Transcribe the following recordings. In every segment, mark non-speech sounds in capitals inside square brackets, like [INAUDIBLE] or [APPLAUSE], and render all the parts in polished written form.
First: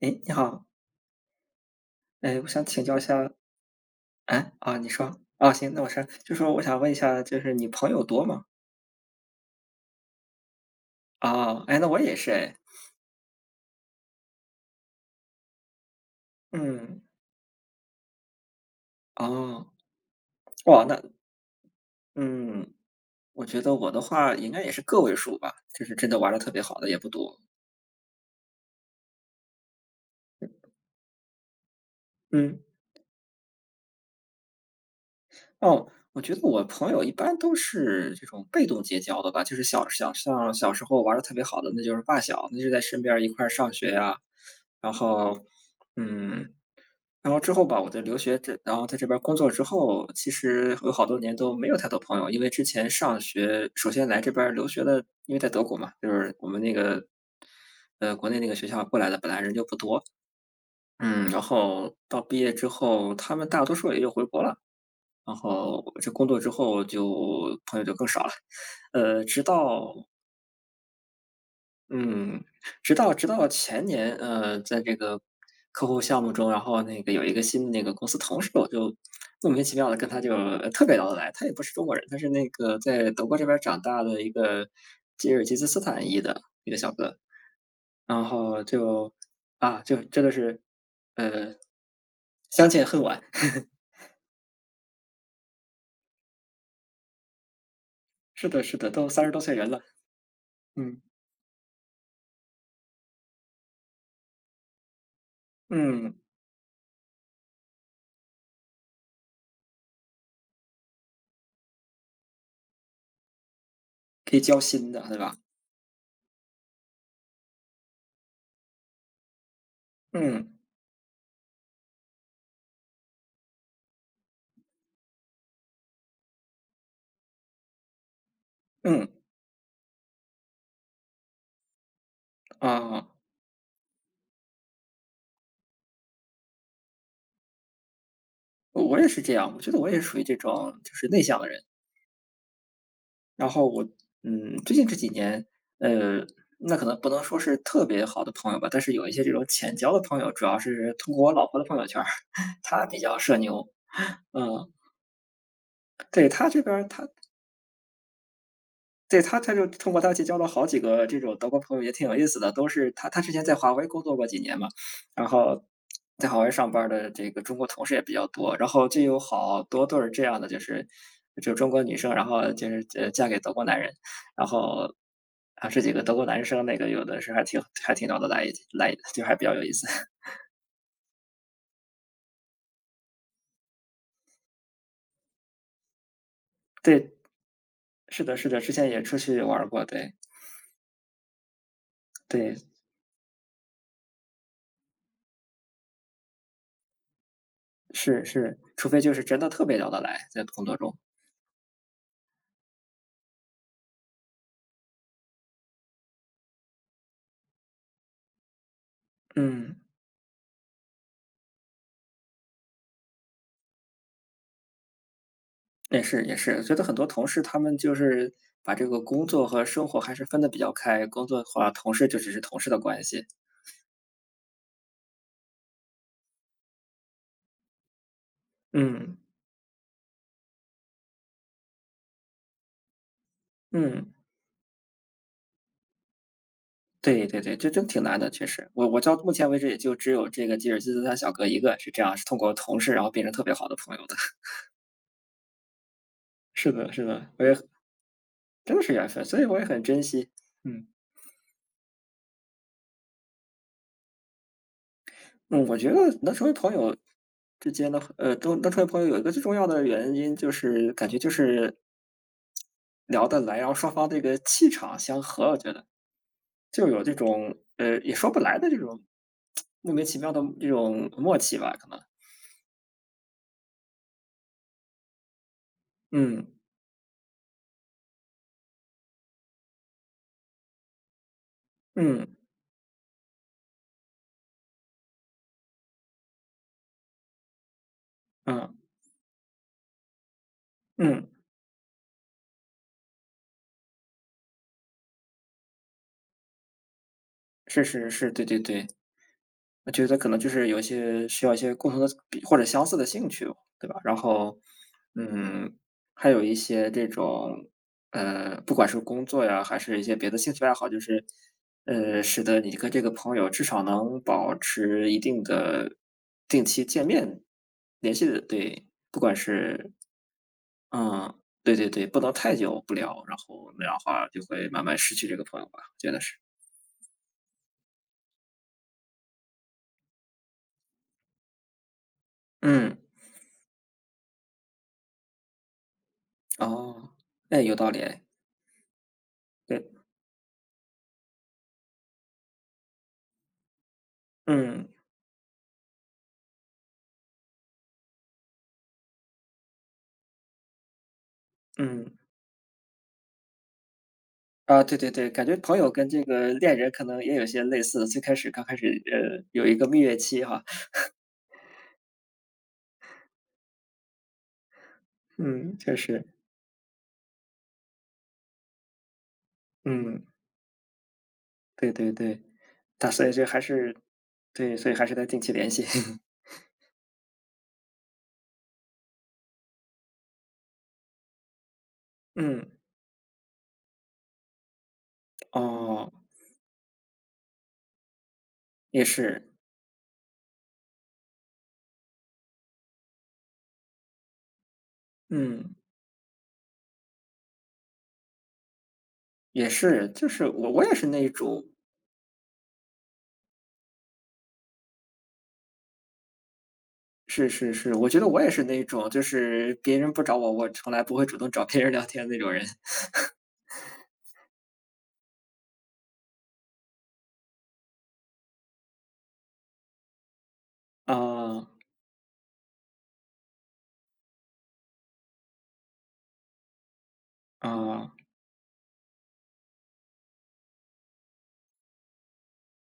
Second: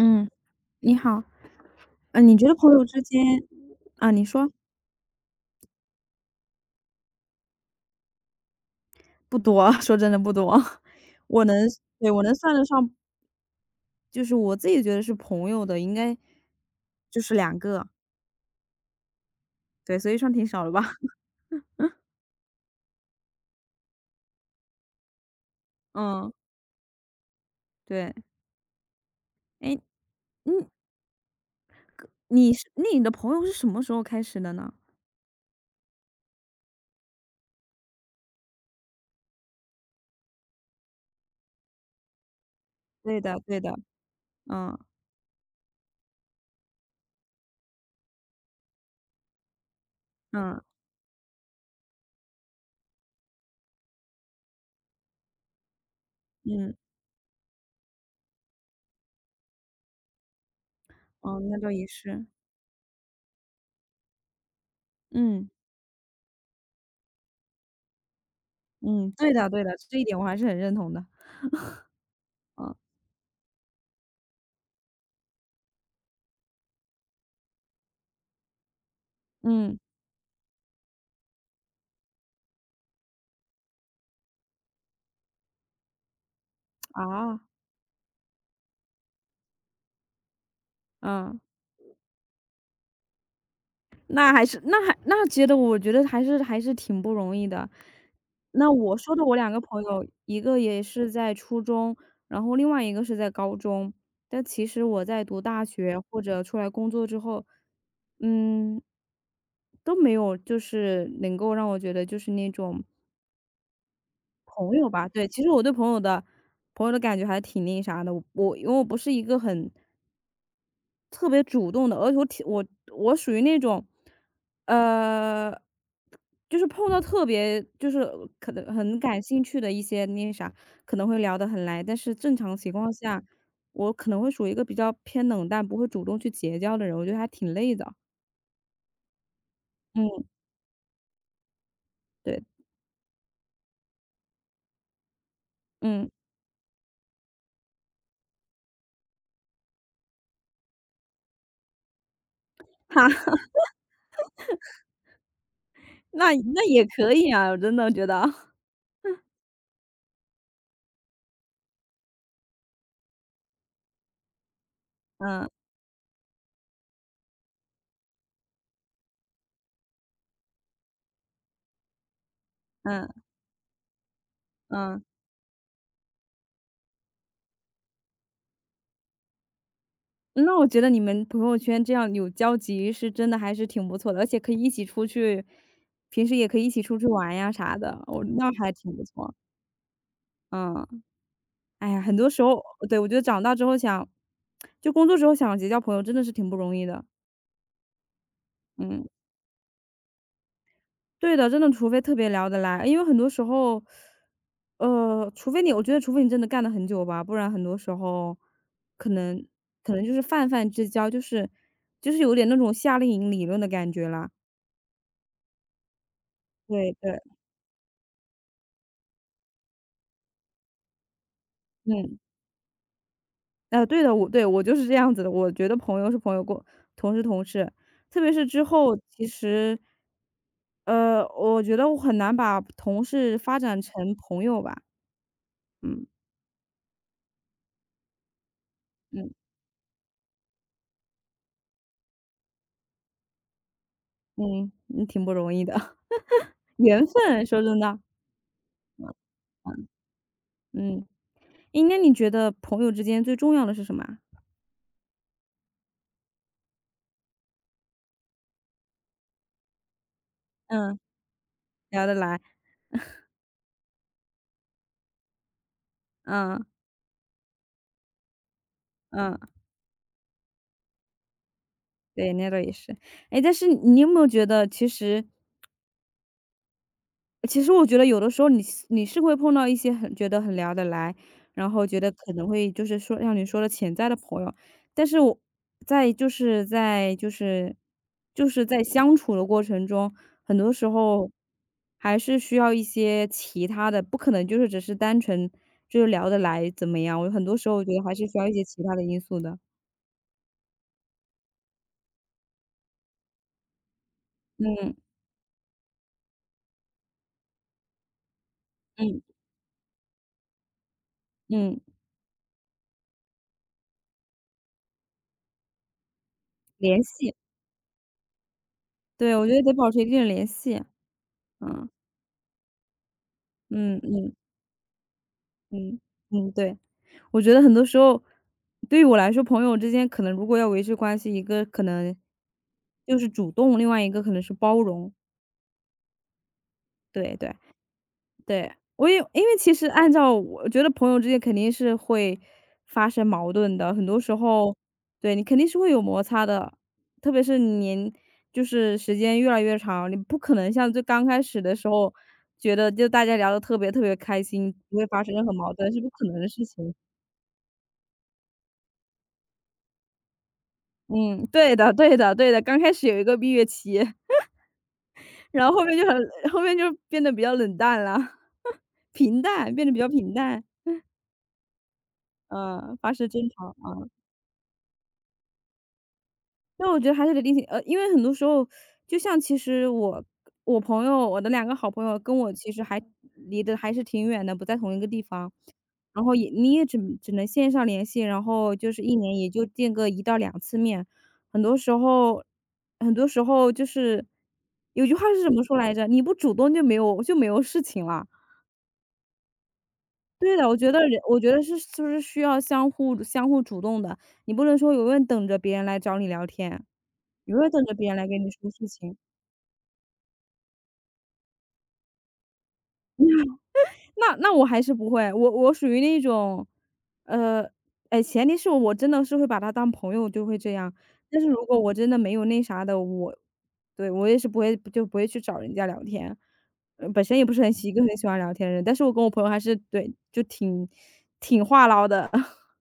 诶，你好，你好，嗯，你诶，觉我得想朋请友教一之间下啊，你说，哎，啊，你说，啊，行，那我说，就说我想问一下，就是你朋友多吗？不多，[LAUGHS] 说真的不多。[LAUGHS] 我能啊，哎，那我对，也我是能哎，算得上，就是我自己觉得是朋友的，应该嗯，就是两个，哦，对，所以算挺少的吧。哇，那 [LAUGHS] 嗯，我觉得我的话应该也是个位数吧，就是真的玩嗯，的特别好的也不多，对。哎，你你嗯，那你的朋友是什么时候开始的呢？哦，我觉得我朋友一般都是这种被动结交的吧，就是像小时候玩的特别好的，那就是发小，那就在身边对儿一的块儿对的，上学呀，嗯，然后，嗯。然后之后吧，我在留学然后在这边儿工作之后，其嗯，实有好多年都没有太多朋友，因为之前上学首先来这边儿留学的，因为在德国嘛，就是我们那嗯，个，国内那个学校过来的，本来人就不多。嗯，哦，然那倒也后到是。毕业之后，他们大多数也就回国了，然嗯，后这工作之后就朋友就更少了。嗯，对直的对的，到这一点我还是很认同的。嗯，嗯，直到前年，在这个客户项目中，然后那个有一个新的那个公司同事，我就莫名其嗯，妙的跟他就特别聊得来。他也不是中国人，他是那个在德国这边儿长大的一个吉尔吉斯斯坦裔的一个小哥，啊，然后就真的是嗯。呃相见恨晚。[LAUGHS] 那还是那还那觉得我觉得还是挺不容易的。是的，那是的，我都说三的十我多两岁个人了，朋友，一个也嗯是在初中，然后另外一个是在高中。但其实我在读大学嗯，或者出来工作之后，嗯，都没有就是能够让我觉得就是那种可以交朋友心的，吧，对对，吧？其实我对朋友的感觉还挺那啥的，我因为我不是一个很嗯特别主动的，而且我挺我我属于那种，呃，就是碰到特别就是可能很嗯感兴趣的一些那啥，可能会聊得很来，但是正常情况啊。下，我可能会属于一个比较偏冷淡，不会主动去结交的人，我觉得还挺累的。我也是这样，我觉得我也是属于嗯，这种就是内向的人。对，然后我，嗯，最近这几年，嗯，呃，那可能不能说是特别好的朋友吧，但是有一些这种浅交的朋友，主要是通过我老婆的朋友圈儿，[LAUGHS] [LAUGHS] 她比哈，较社牛。嗯，对，那她这那边也儿她可以啊，我真的觉得，[LAUGHS] 对，他就通过他结交了好几个这种德国朋友，也挺有意思的。都是他之前在华为工作过几年嘛，然嗯后在华为上班儿的这个中国同事也比较多，然后就有好多对儿这样的，就是中国女生，然后就是嗯嫁给德国男人，然后嗯。啊这几个德国男生那个有的是还挺聊得来一来，就还比较有意思。[LAUGHS] 那我觉得你们朋友圈这样有交集是真的还是挺不错的，而且可以一起出去，平时也可以一起出去对，玩呀啥的，是我的，是那的，之还前挺也不出错。去玩儿过，对嗯，哎呀，很多时对，候，对，我觉得长大之后想，就工作之后想结交朋友真的是挺不容易的。是是，除非嗯，就是真的特别聊得来，在工作中，对的，真的除非特别聊得来，因为很多时候，除非你，我觉得除非你真的干了很久吧，不然很多时候可能嗯。可能就是泛泛之交，就是有点那种夏令营理论的感觉啦。也是也是，觉得对很多对。同事他们就是把这个工作和生活还是分得比较开，工作的话，同事就嗯，只是同事的关系。对的，我对，我就是这样子的，我觉得朋友是朋友，过同事同事，特别是之后嗯其实我觉得我很难把同事发展成嗯，朋友吧，嗯，对对对，这真挺难的，确实。我到目嗯，前为止也就只有这个吉尔吉斯他小哥一个是这样，是通过同事然后变成特别好的朋友的。嗯，嗯，挺不容易的，[LAUGHS] [LAUGHS] 是的，是缘的，我分，也很说真的，真的是缘分，所以我也很珍惜。嗯嗯。诶，那你觉得朋友之间最重要的是什么啊嗯，我觉得能成为朋友之间的，都能成为朋友有一个最重要的原因就是嗯。感觉就是聊得来，聊得来，然后双方这个气场相合，我觉得。嗯，就有这种，也说不来的这种嗯，莫名其妙的这种默契吧，可能。对，那倒也是。哎，但是你有没有觉得其实嗯，我觉得有的时候你是会碰到一些很觉得很聊得来，然后觉得嗯，可能会就是说像你说的潜在的朋友，但是我在就是在就是就是嗯，在相处的过程中，很多时嗯，候还是需要一些其他的，不可能就是只是单纯就是聊得来怎么样，很多时候是我觉得是还是是，需对要一对些其对。他的因素的。我觉得可能就是有一些需要一些共同的或者相似的兴趣，对吧？然后，嗯嗯，还有一些这种，不管是嗯工作呀，还是一些别的兴趣爱好，就是，嗯，使得你跟这个朋友至少能保持一定的定期联见系，面联系的，对，不管对，我觉得得保是持一定的联系，嗯，对嗯对对，不能太久不聊，然后那样嗯的话嗯就会慢慢失去这个朋友吧，我嗯觉得是。嗯，对。我觉得很多时候，对于我来说，朋友之间可能如果要维持关系，一个可能嗯，就是主动，另外一个可能是包容。哦，对对哎，有道理哎，对，我也因为其实对，按照我觉得朋友之间肯定是会发生矛盾的，很多时候，嗯对你肯定是会有摩擦的，特别是就是时间越来越长，你不可能像最刚开始的时嗯，候觉得就大家聊得特别特别开心，啊，对不会对发对，生感任何觉矛朋盾，友是跟不这可能的个事恋人情。可能也有些类似，最开始刚开始有一个蜜月期哈，嗯，对的对的对的，刚开始有一个蜜月期，然后嗯，后确面就实，很后面就变得比较冷淡了，[LAUGHS] 平淡，变得比较嗯，平淡，对对对，嗯，发所生以就争还吵，是，啊。对，所以还是得定期联系。[LAUGHS] 那我觉得还是得另行因为很多时候，就像其实我朋友，我的两个好朋友跟我嗯，其实还离得还是挺远的，不在同一个地方。哦，然后你也只能线上联系，然后就是也一年是，也就见个一到两次面。很多时候很多时候就是有句话是怎么嗯，说来着？"你不主动就没有事情了。"也是，就是对的，我我也是那一我觉得种。是就是需要相互主动的，你不能说永远等着别人来找你聊天。是你会是等是，着我别人觉来得跟我也你是说那事种，情。就是别人不找我，我从来不会主动找别人聊天的那种人。[LAUGHS] 那我还是不会，我属于那种，呃，哎，前提是我真的是会把他当朋友就会这样，但是如啊果我真的没有那啥的，对，我也是不会去找人家聊天。本身也不是一个啊，很喜欢聊天的人，但是我跟我朋友还是对，就挺话唠的，[LAUGHS]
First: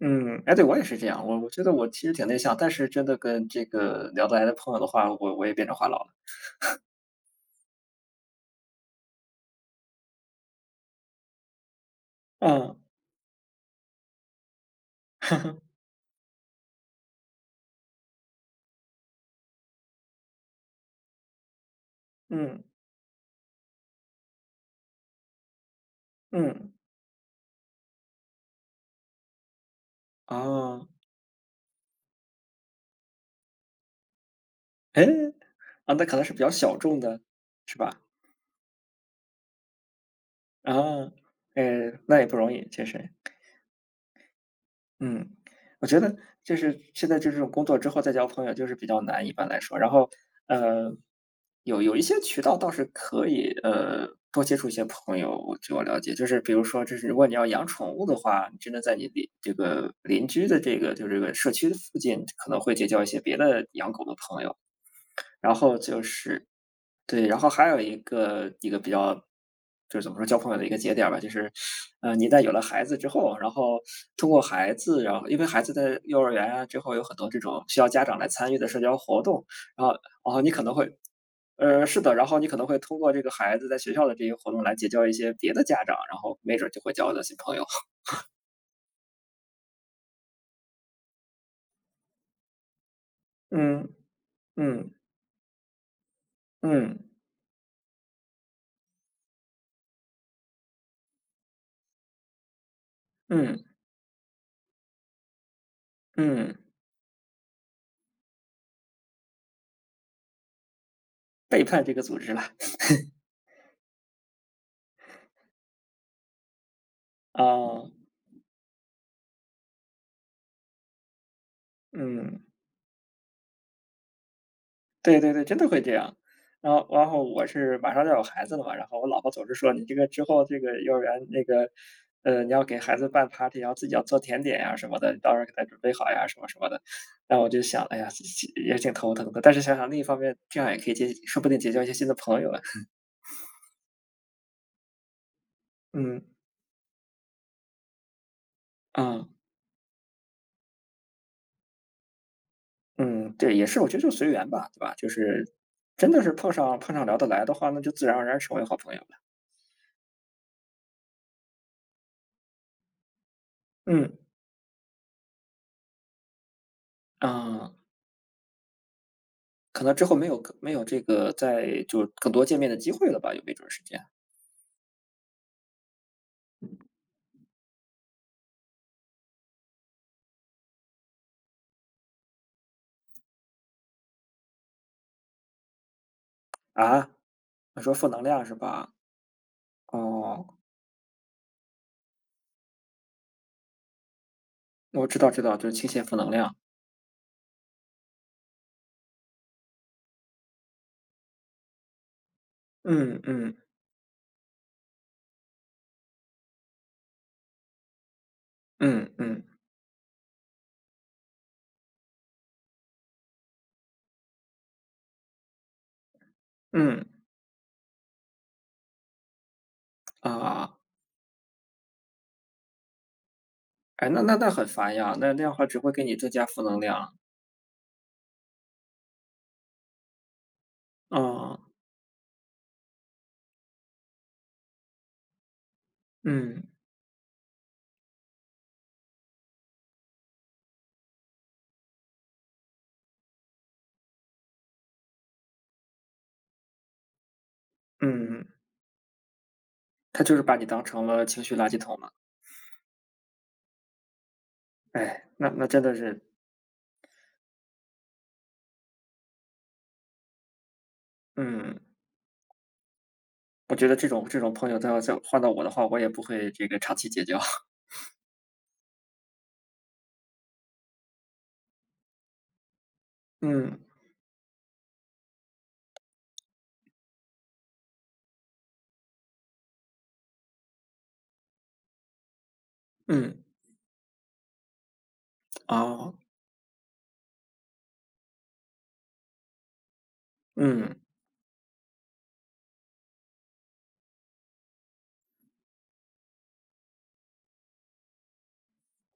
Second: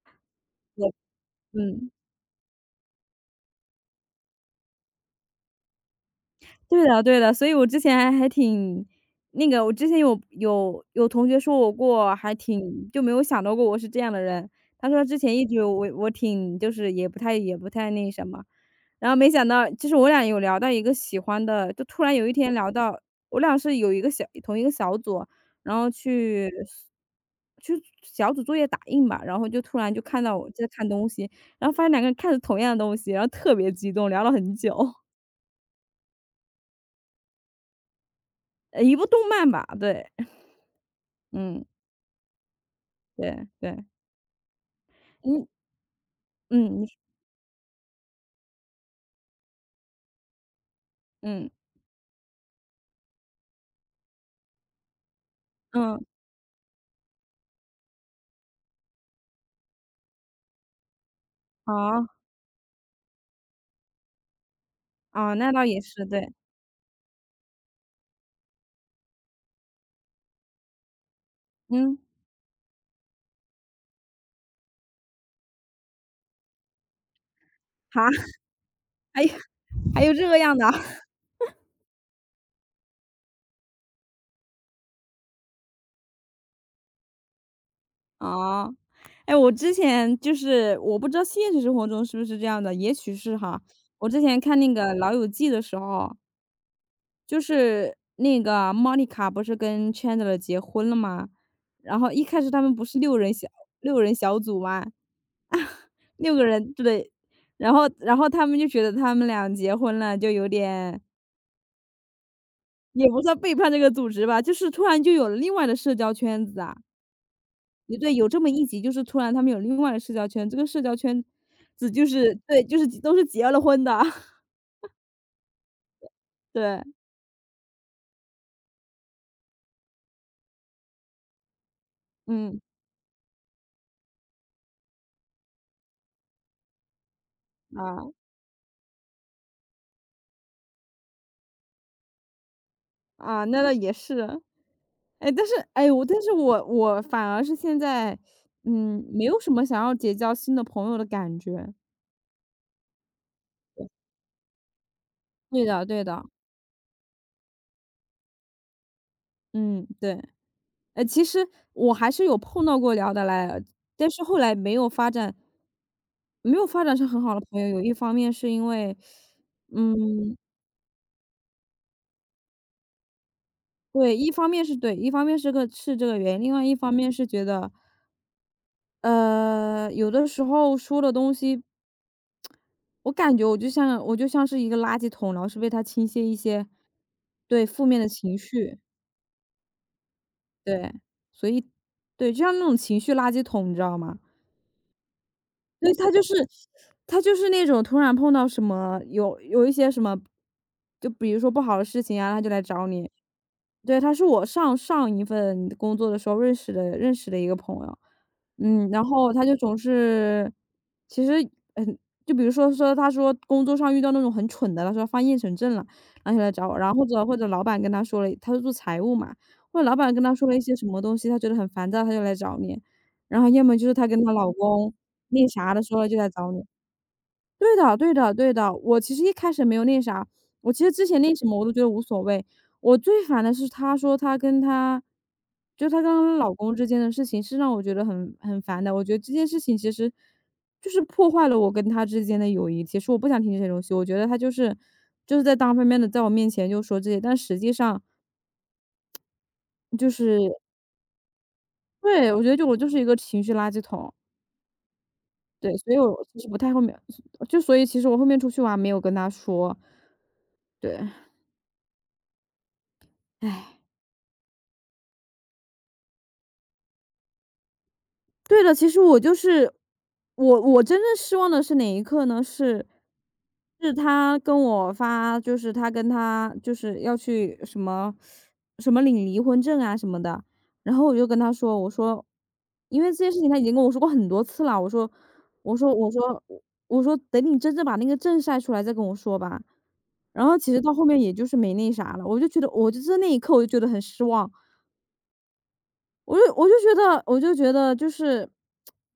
嗯，哎，对，我也我是这样，我觉得我嗯。其实挺内向，但是真的跟这个聊得来的朋友的话，我也变成话痨了。对的对的，所以我之前还挺那个我之前有同学说我过，还嗯挺就没有想到过我是这样的人。他说之前一直我挺就是也不太那什么，然后没想到就是我俩有聊到一个喜欢的，就突然有一天嗯聊到我俩是有一个小同一个小组，然后嗯，去小组作业打印吧，然后就突然就看到我在啊，看东西，然后发现两个人看着同样的东西，然后特别激动，聊了很久，哎，啊，那可能是比较小众的，是吧？一部动漫吧，对。啊，嗯，哎，那也不容易，其实。对对，嗯，嗯我觉得就是嗯，现在就这种工作之后再交朋友就是比较难，一般来说。然后，呃，嗯有一些渠道倒是可以，多接触一些朋友。据我了嗯，解，就是比如说，就是如果你要养宠物的话，你真的在你这个邻居的这个就是这个社区好附近，可能会结交一些别的养狗的朋友。哦，那然倒后也就是，对，是对，然后还有一个比较，就是怎么说交朋友的一个节点儿吧，就是，嗯，你在有了孩子之后，然后通过孩子，然后因为孩子在幼儿园啊之后有很多这种需要好，家长来参与的社交 [LAUGHS] 活还有动，然后还有这然个后你样可的啊 能会，是的，然后你可能会通过这个孩子在学校的这些活动来结交一些别的家长，然后没准儿就会交到新朋友。[LAUGHS] [LAUGHS]，哦，哎，我之前就是我不知道现实生活中是不是这样的，也许是哈，嗯我之前看那嗯个《老友记》的时候。嗯就是那个莫妮卡不是跟 Chandler 结婚了吗？然后一开始他们不是嗯六人小组吗？六个嗯，人，对。然后他们就觉得他们俩结婚了，就有点背叛这个组织了，也不算背叛这个组织吧，就是突然就有了另外的社交圈子啊。啊，也对，有这么一集，就是突然他们有另外的社交圈，这个社交圈子就是嗯。对，就是都是结了婚的，[LAUGHS] 对对对，真的会这样。然对，后然后我是马上就要有孩子了嘛，然后我老婆总是说："你这个之后这个幼儿园那个，你嗯，要给孩子办 party，然后自己要做甜点呀什么的，你到时候给他准备好呀什么什么的。"然后我就想，哎啊，呀，其实也挺头疼的，但是想想另一方面，这样也可以说不定结交一些新的朋友啊。啊，那倒也是。哎，但是哎，我但嗯，是我我反而是现在，嗯，没嗯，有什么想要结交新的朋友的感觉。嗯，对，也是，我觉得就随缘吧，对吧？就是对的对真的的，是碰上碰上聊得来的话，那就自然而然成为好朋友了。嗯，对。其实我还是有碰到过聊得来的，但嗯，是后来没有发展成很好的朋友，啊。有一方面是因为，可能之后没嗯，有没有这个再就更多见面的机会了吧，有没准儿时间。对，一方面是对，一方面是这个原因，另外一方面是觉得，有的时候说的东西，我感觉我就像是一个垃圾桶，然后是被他倾泻一些，啊，对，你负说面负的能情量是绪，吧？哦，对，所以，对，就像那种情绪垃圾桶，你知道吗？我知道知道，就是倾对，泻负能量。他就是那种突然碰到什么有一些什么，就比如说不好的事情啊，他就来找你。嗯嗯对，他是我上上一份工作的时候认识的一个朋友，嗯，然嗯后嗯他就总是其实，嗯，就比如说他说工作上遇到那种很蠢的，他说犯厌蠢症了，然后就来找我，然后嗯，或者老板跟他说了，他是做财务嘛，或者老板跟他说了一些啊，什么东西，他觉得很烦躁，他就来找你，然后要么就是她哎，那跟她那那老很公烦呀，那那那样的话啥只的会时给候你就来增加找负你。能量。对的对的对的，我其实一开始没有那啥，我其实之前那什啊，么我都觉得无所谓。我最烦的是她说她跟她就她跟她老嗯公之间的事情是让我觉得很烦的，我觉得这件事情其实就是破坏了我跟他之间的友谊，其实我不想听这些东西，我觉得他就是在单方面的在我面前就说这些，但实际上嗯，就他就是是把你当成了情绪垃圾桶了。对，我觉得我就是一个情绪垃圾桶。哎，那对，真所的以是，我其实不太后面就所以其实我后面出去玩没有跟他说，对，嗯，我唉。觉得这种朋友，他要再换到我的话，我也不会这个长期结交。[LAUGHS] 对的，其实我就是我我真正失望的是哪一刻呢？是嗯是他跟我发，就是他跟他就是要去什么什么领离婚证啊什么的，然后我就跟他说，我说，因为这件嗯，事情他已经跟我说过很多次了，我说我啊说我说等你真正把那个证晒出来再跟我说吧。然后其实到嗯后面也就是没那啥了，我就觉得我就是那一刻我就觉得很失望，我就觉得就是，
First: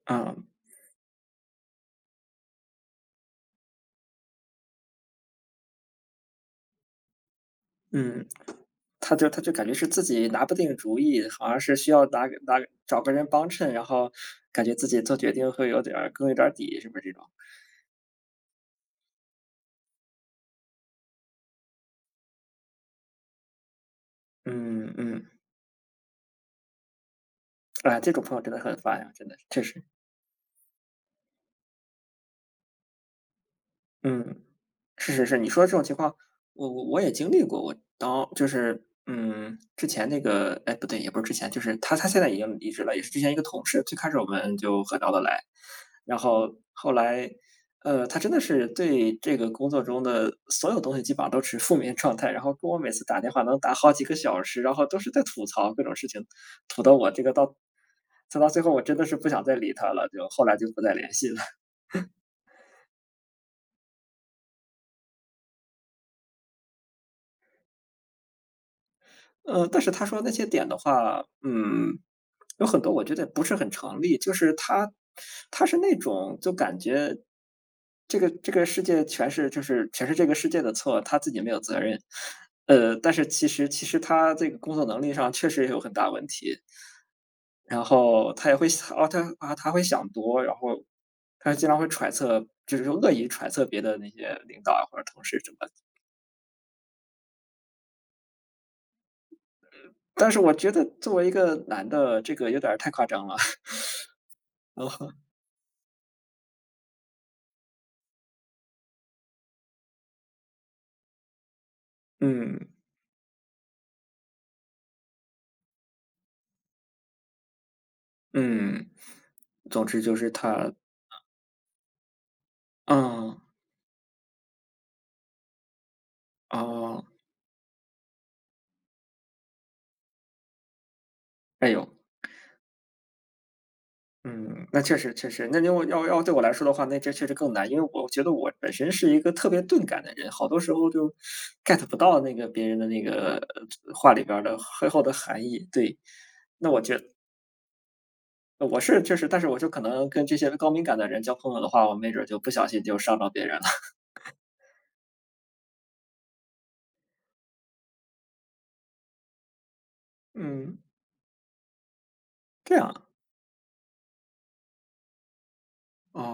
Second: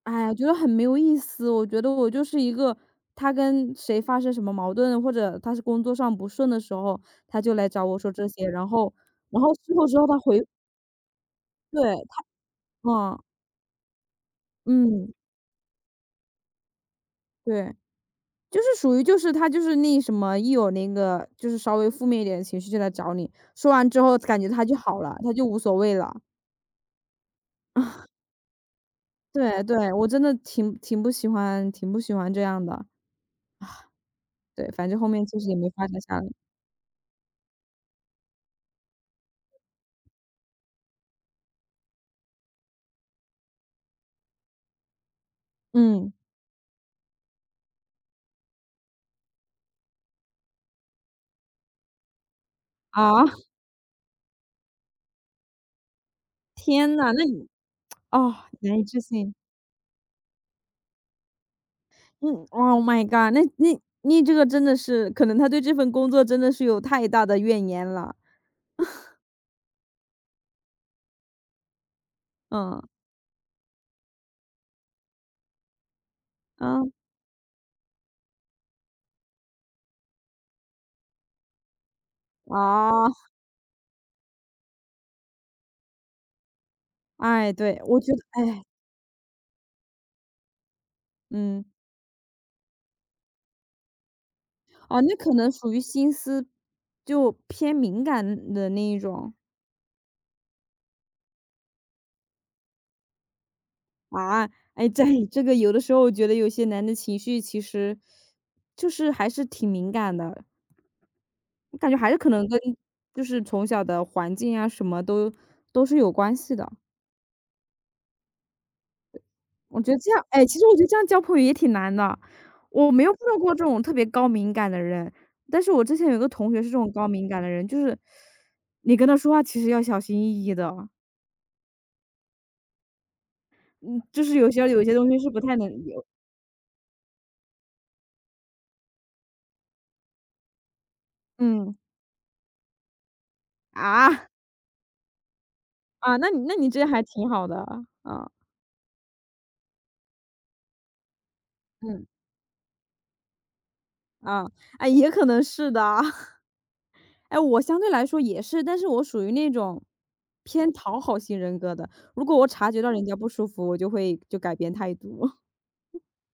哎，啊。觉得很没有意思。我觉得我就是一个，他跟谁发生什么矛盾，或者他是工作上不顺的时候，他就来找我说嗯，这些，然后他就他然就后感觉事后是之自后他己回拿不定主意，好像是需对，要找个嗯人帮衬，然后感觉自己嗯，做决定会有点儿更有点儿底，是不是这种？对，就是属于就是他就是那什么，一有那个就是稍微负面一点的情绪就来找你，说完之后感觉他就嗯好了，嗯，他就无所谓了。哎，这 [LAUGHS] 种朋友真的很烦呀，真的，确对实，对，我真的挺不喜欢这样的，嗯。对，反正后是是面是，其你实也说的这没种发情展况，下来。我也经历过。我当就是嗯，之前那个哎，不对，也不是之前，就是他现在已经离职了，也是之前一个同事。最开始我们就很聊得来，嗯，然后后来，他真的是对这个工作中的所有东西基本上都持负面状态，然后跟我每次打啊，电话能打好几个小时，然后都是在吐槽各种事情，吐到天我呐，这那个你到，哦，吐到最后难我以真置的是不信。想再理他了，就后来就不再联系了。嗯，Oh my god，那你这个真的是可能他对这份工作真的是有太大的怨言了。但是他说那些点的话，有很嗯，多我觉得不是很成立。就是他，他是那种就感嗯，觉这个世界全是这个世界的错，他自己没有责任。啊！但哦是其实他这个工作能力上确实也有很大问题，哎，对，然我觉得后他也哎，会想，哦，他会想多，然后他嗯，经常会揣测，就是说恶意揣测别的那些领导啊或哦，者那同可事什能么的属于心思就偏敏感的那一种。但是我觉得作为一个男的，这个有点儿太夸张了。啊，哎，在哦，这个有的时候我觉得有些男的情绪其实就是还是挺敏感的。我感觉还是可能嗯跟就是从小的环境啊，什么都都是有关系的。嗯，我总觉得之这就样是哎，其实他我觉得这样交朋友也挺难的。我没有碰到嗯，过这种特别高敏感的人，但是我之前有一个同学是这种哦，高敏感的人，就是你跟他说话其实要小心翼翼的哦，哎呦，嗯，就是有嗯，些那有些确东实西确是不实，太那能要有要要对我来说的话，那这确实更难，因为我觉得我本身是一个特别钝感的人，好多时候就 嗯，get 不到那个别人的那个话里啊？边儿的背后的含义。对，啊，那你那我这觉还得挺好的，啊，我是确实，但是我就可能跟这些高敏感的人交朋友的话，我嗯，没准儿就不小心就伤着别人了。啊啊，哎，也可能是的。哎，我相对来说也是，但是我属于那种 [LAUGHS] 偏嗯，讨好型人格的。如果我察这觉样到啊，人家不舒服，我就会就改变态度。哦